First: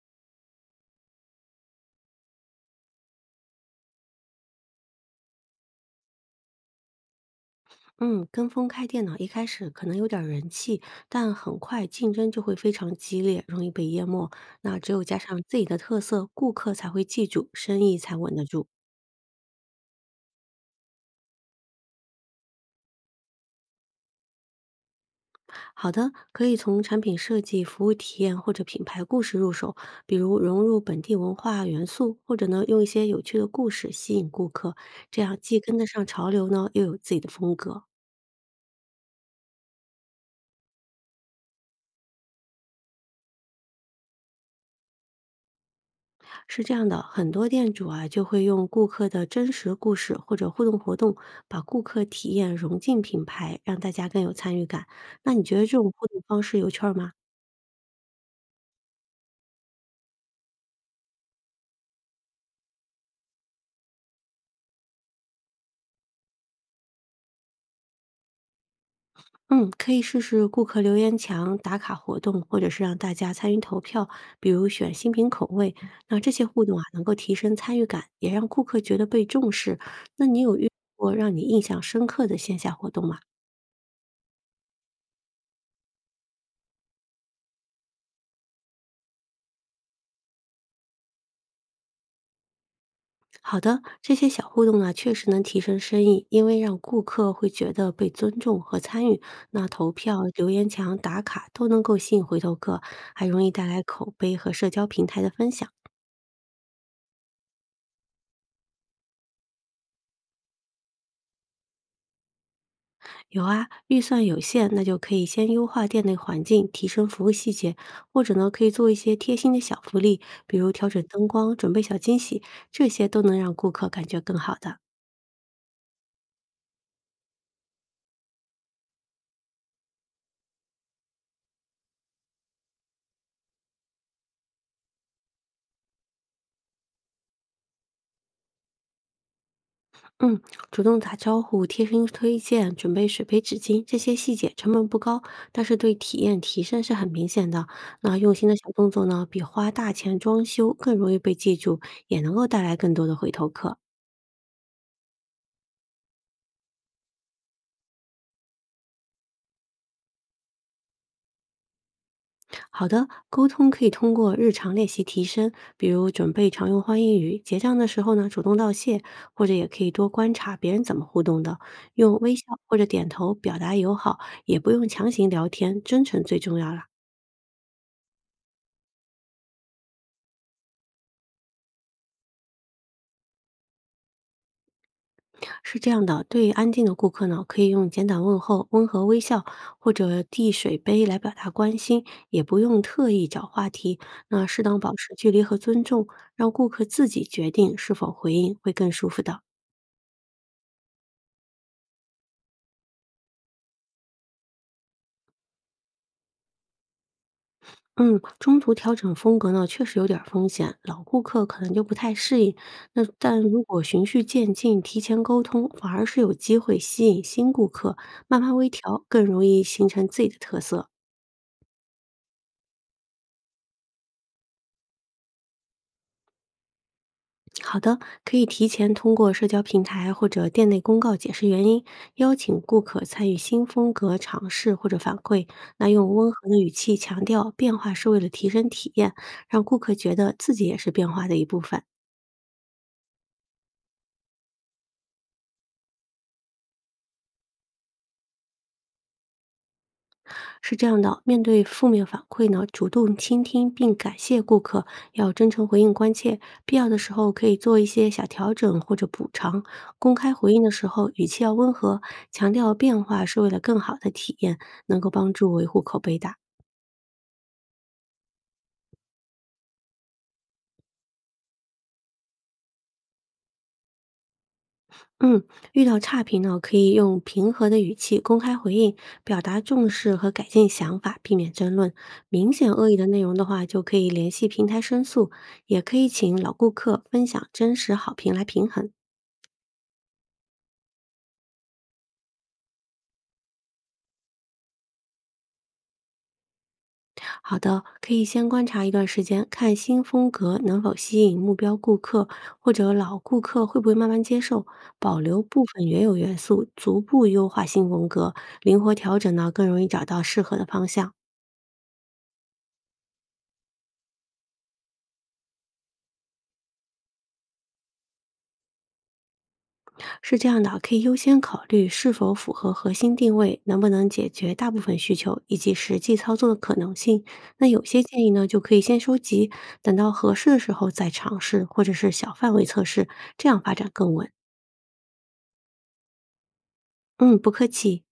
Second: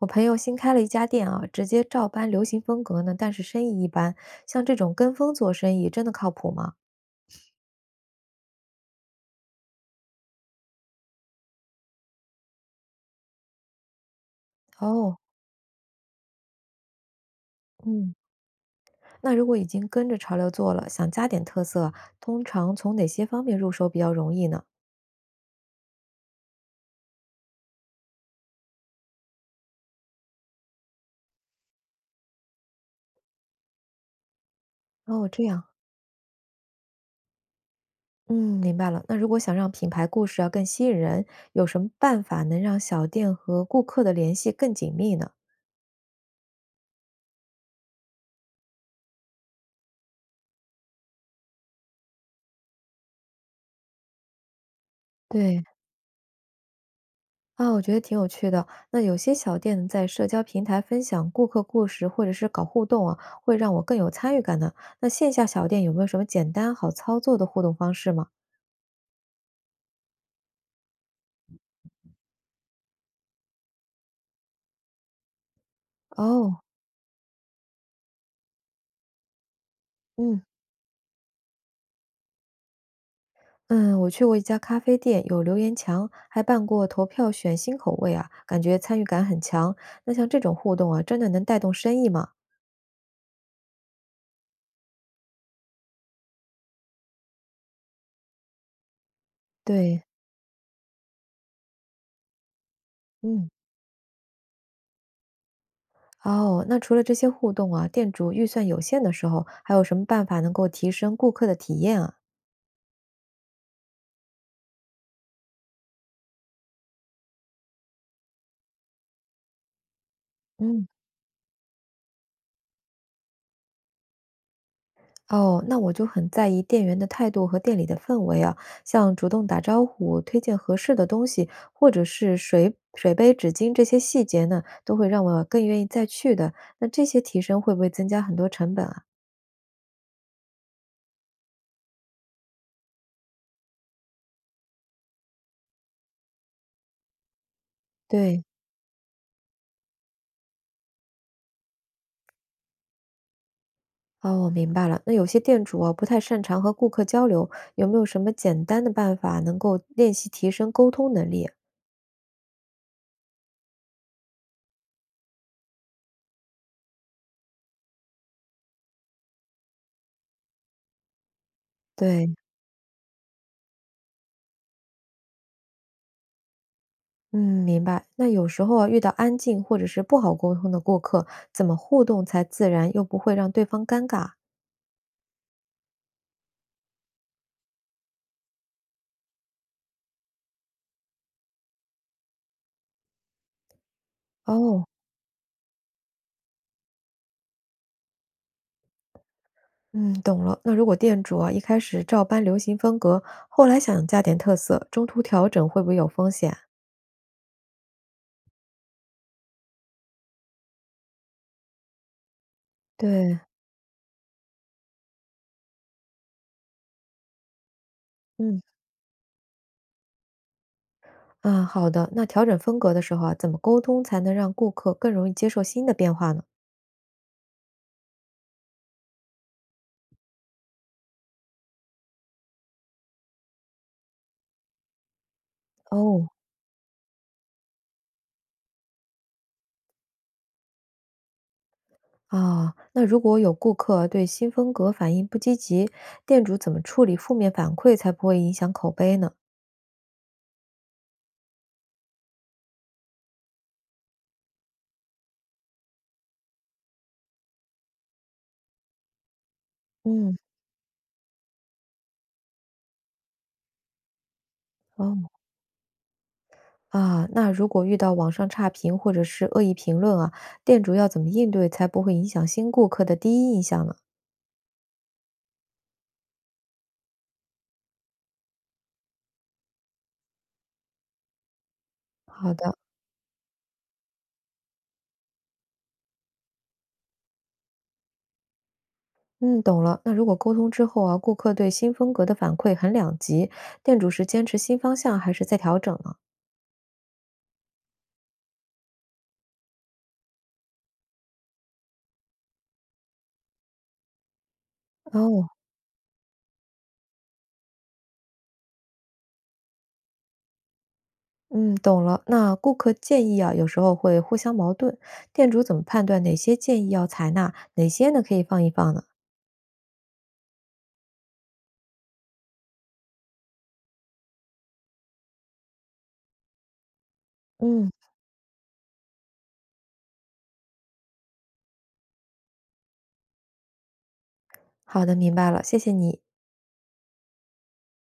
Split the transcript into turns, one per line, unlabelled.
我朋友新开了一家店啊，直接照搬流行风格呢，但是生意一般。像这种跟风做生意，真的靠谱吗？
嗯，跟风开店呢，一开始可能有点儿人气，但很快竞争就会非常激烈，容易被淹没。那只有加
哦，
上自己的特色，顾客才会记住，生意
嗯，
才稳得住。
那如果已经跟着潮流做了，想加点特色，通常从哪些方面入手比较容易呢？
好的，可以从产品设计、服务体验或者品牌故事入手，比如融入本地文化元素，或者呢用一些有趣的故事吸引顾客，这
哦，
样
这
既
样，
跟得上潮流呢，又有自己的风格。
嗯，明白了。那如果想让品牌故事要更吸引人，有什么办法能让小店和顾客的联系更紧密呢？
是这样的，很多店主啊就会用顾客的真实故事或者互动活动，把顾客体验融进品牌，让大家更有参与感。那你觉
对，
得这种互动方式有趣儿吗？
啊，我觉得挺有趣的。那有些小店在社交平台分享顾客故事，或者是搞互动啊，会让我更有参与感的。那线下小店有没有什么简单好操作的互动方式吗？
嗯，可以试试顾客留言墙、打卡活动，或者是让大家参与投票，比如选新品口味。那这些
哦，
互动啊，能够提升参与感，也让顾客觉得被重视。那你
嗯
有遇过让你印象深刻的线下活动吗？
嗯，我去过一家咖啡店，有留言墙，还办过投票选新口味啊，感觉参与感很强。那像这种互动啊，真的能带动生意吗？
好的，这些小互动呢，确实能提升生意，因为让顾客会觉得被尊重和参与。那投
对，
票、留言墙、打卡都能够吸引回头客，还容
嗯。
易带来口碑和社交平台的分享。
哦，那除了这些互动啊，店主预算有限的时候，还有什么办法能够提升顾客的体验啊？
有啊，预算有限，那就可以先优化店内环境，提升服务细节，或者呢，可以做一些贴心的小福利，比如
嗯。
调整灯光、准备小惊喜，这些都能让顾客感觉更好的。
哦，那我就很在意店员的态度和店里的氛围啊，像主动打招呼、推荐合适的东西，或者是水杯、纸巾这些细节呢，都会让我更愿意再去的。那这些提升会不会增加很多成本啊？
嗯，主动打招呼、贴心推荐、准备水杯、纸巾，这些细节成本不高，但是对体验提升是很明显的。那用
对，
心的小动作呢，比花大钱装修更容易被记住，也能够带来更多的回头客。
哦，我明白了。那有些店主啊不太擅长和顾客交流，有没有什么简单的办法能够练习提升沟通能力啊
好的，沟通可以通过日常练习提升，比如准备常用欢迎语，结账的时候呢主动道谢，或者也可以多观察别人怎么互动的，用微
对，
笑或者点头表达友好，也不用强行聊天，真诚最重要啦。
嗯，明白。那有时候啊遇到安静或者是不好沟通的顾客，怎么互动才自然又不会让对方尴尬啊？
是这样的，对安静的顾客呢，可以用简短问候、温和微笑或者递水杯来表达关心，也不用特意找话题。那适当
哦，
保持距离和尊重，让顾客自己决定是否回应，会更舒服的。
嗯，懂了。那如果店主啊一开始照搬流行风格，后来想加点特色，中途调整会不会有风险？
嗯，中途调整风格呢，确实有点儿风险，老顾客可能就不太适应。那
对，
但如果循序渐进，提前沟通，反而是有机会吸引新顾客，慢慢
嗯，
微调，更容易形成自己的特色。
啊，好的。那调整风格的时候啊，怎么沟通才能让顾客更容易接受新的变化呢？
好的，可以提前通过社交平台或者店内公告解释原因，邀请顾客参与新风格尝试或者反馈。那用温
哦，
和的语气强调变化是为了提升体验，让顾客觉得自己也是变化的一部分。
啊，那如果有顾客对新风格反应不积极，店主怎么处理负面反馈才不会影响口碑呢？
是这样的，面对负面反馈呢，主动倾听并感谢顾客，要真诚回应关切，必要的时候可以做一些小调整或者补偿。公开
嗯，
回应的时候，语气要温和，强调变化是为了更好的体验，能够帮
哦。
助维护口碑的。
啊，那如果遇到网上差评或者是恶意评论啊，店主要怎么应对才不会影响新顾客的第一印象呢？
嗯，遇到差评呢，可以用平和的语气公开回应，表达重视和改进想法，避免争论。明
好
显
的，
恶意的内容的话，就可以联系平台申诉，也可以请老顾客分享真实好评来平衡。
嗯，懂了。那如果沟通之后啊，顾客对新风格的反馈很两极，店主是坚持新方向还是在调整呢？
好的，可以先观察一段时间，看新风格能否吸引目标顾客，或者老顾客会不会慢慢接受。保留
哦，
部分原有元素，逐步优化新风格，灵活调整呢，更容易找到适合的方向。
嗯，懂了。那顾客建议啊，有时候会互相矛盾，店主怎么判断哪些建议要采纳，哪些呢可以放一放呢？
是这样的，可以优先考虑是否符合核心定位，能不能解决大部分需求，以及实际操作的可能性。那有
嗯，
些建议呢，就可以先收集，等到合适的时候再尝试，或者是小范围测试，这样发展更稳。
好的，明白了，谢谢你。
嗯，不客气。